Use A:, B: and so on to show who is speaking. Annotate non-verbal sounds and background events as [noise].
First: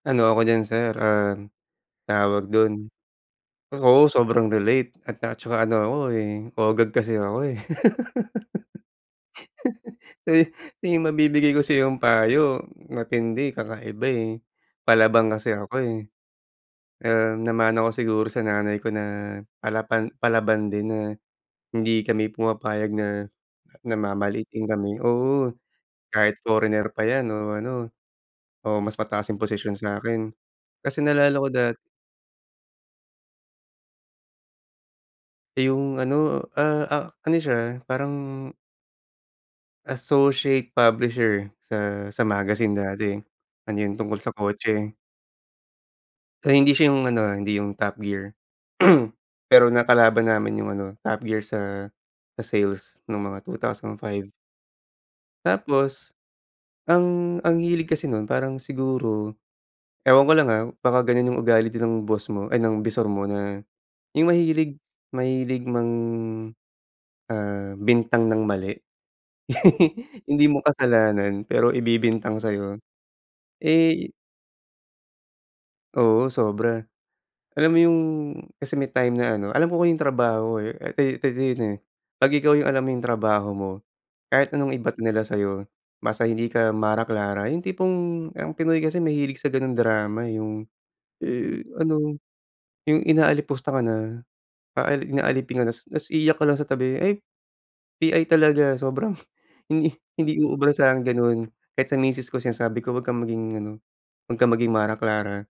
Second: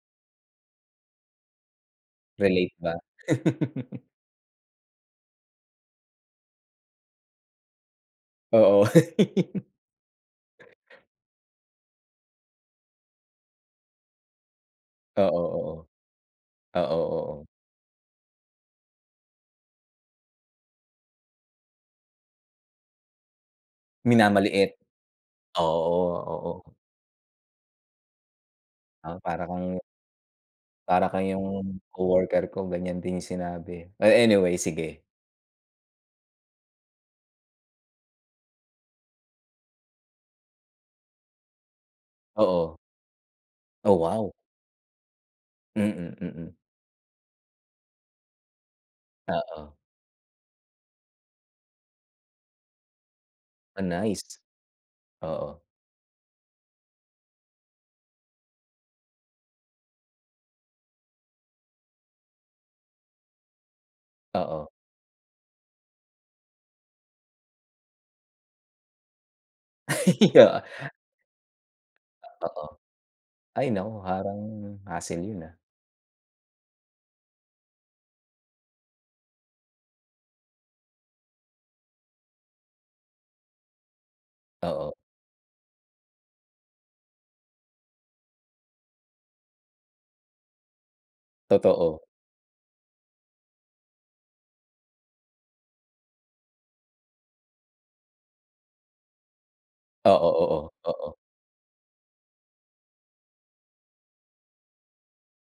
A: Ano ako diyan sir, ah, tawag
B: Relate
A: dun
B: ba? [laughs]
A: oo, sobrang relate at na tsaka ano ako, eh, OGAG kasi ako eh.
B: Oo.
A: [laughs] Eh, may
B: [laughs]
A: mabibigay ko sa'yong payo, matindi, kakaiba, eh.
B: Oo
A: Palaban kasi
B: oo.
A: ako, eh.
B: Oo
A: Ah,
B: oo.
A: namana ko siguro sa nanay ko na palapan palaban din na hindi kami pumapayag na na mamaliitin
B: Minamaliit.
A: kami. Oo.
B: Oo o
A: Kahit
B: oo.
A: foreigner pa yan, o ano, o mas
B: Ah,
A: mataas ang
B: para
A: posisyon
B: kang
A: sa'kin. Kasi,
B: para kang
A: naalala ko dat
B: yung coworker ko ganyan din yung sinabi. Eh, anyway, sige.
A: Eh, yung ano ah ah ano siya, parang associate publisher sa sa magazine
B: Oo.
A: dati. Ano
B: Oh,
A: yun tungkol sa
B: wow!
A: kotse.
B: Mm mm.
A: Pero hindi siya yung ano, ah, hindi yung Top Gear. [clears throat] Pero
B: Oo.
A: nakalaban namin yung ano, Top Gear sa sa sales nung mga two
B: Ah,
A: thousand
B: nice.
A: five.
B: Oo.
A: Tapos ang ang hilig kasi nun parang siguro ewan ko lang ah, baka ganyan yung ugal din ng boss mo ay ng bisor mo na yung
B: Oo.
A: mahilig mahilig mang, ah, bintang ng mali. [laughs]
B: [laughs]
A: Hindi mo
B: Oo.
A: kasalanan pero
B: Ah,
A: ibibintang
B: oo.
A: sa'yo.
B: Ay, naku,
A: Eh
B: parang hassle yun, ah.
A: Oo, sobra. Alam mo yung kasi may time na ano alam ko yung trabaho eh eto 'to yun, eh. 'Pag ikaw yung alam mo yung trabaho mo, kahit anong
B: Oo.
A: ibato nila sayo, basta hindi ka Mara Clara, yung tipong ang Pinoy kasi nahilig sa ganong drama eh, yung, eh,
B: Totoo.
A: ano yung inaalipusta ka na, paali inaalipin ka na ta's ta's iiyak ka lang sa tabi. Ay! PI talaga [scoffs] sobrang [blows air] hindi
B: Oo
A: hindi uubra
B: oo.
A: sa'kin yung
B: Oo.
A: ganun. Kahit sa misis ko sinasabi ko, "Huwag kang maging ano huwag kang maging Mara Clara."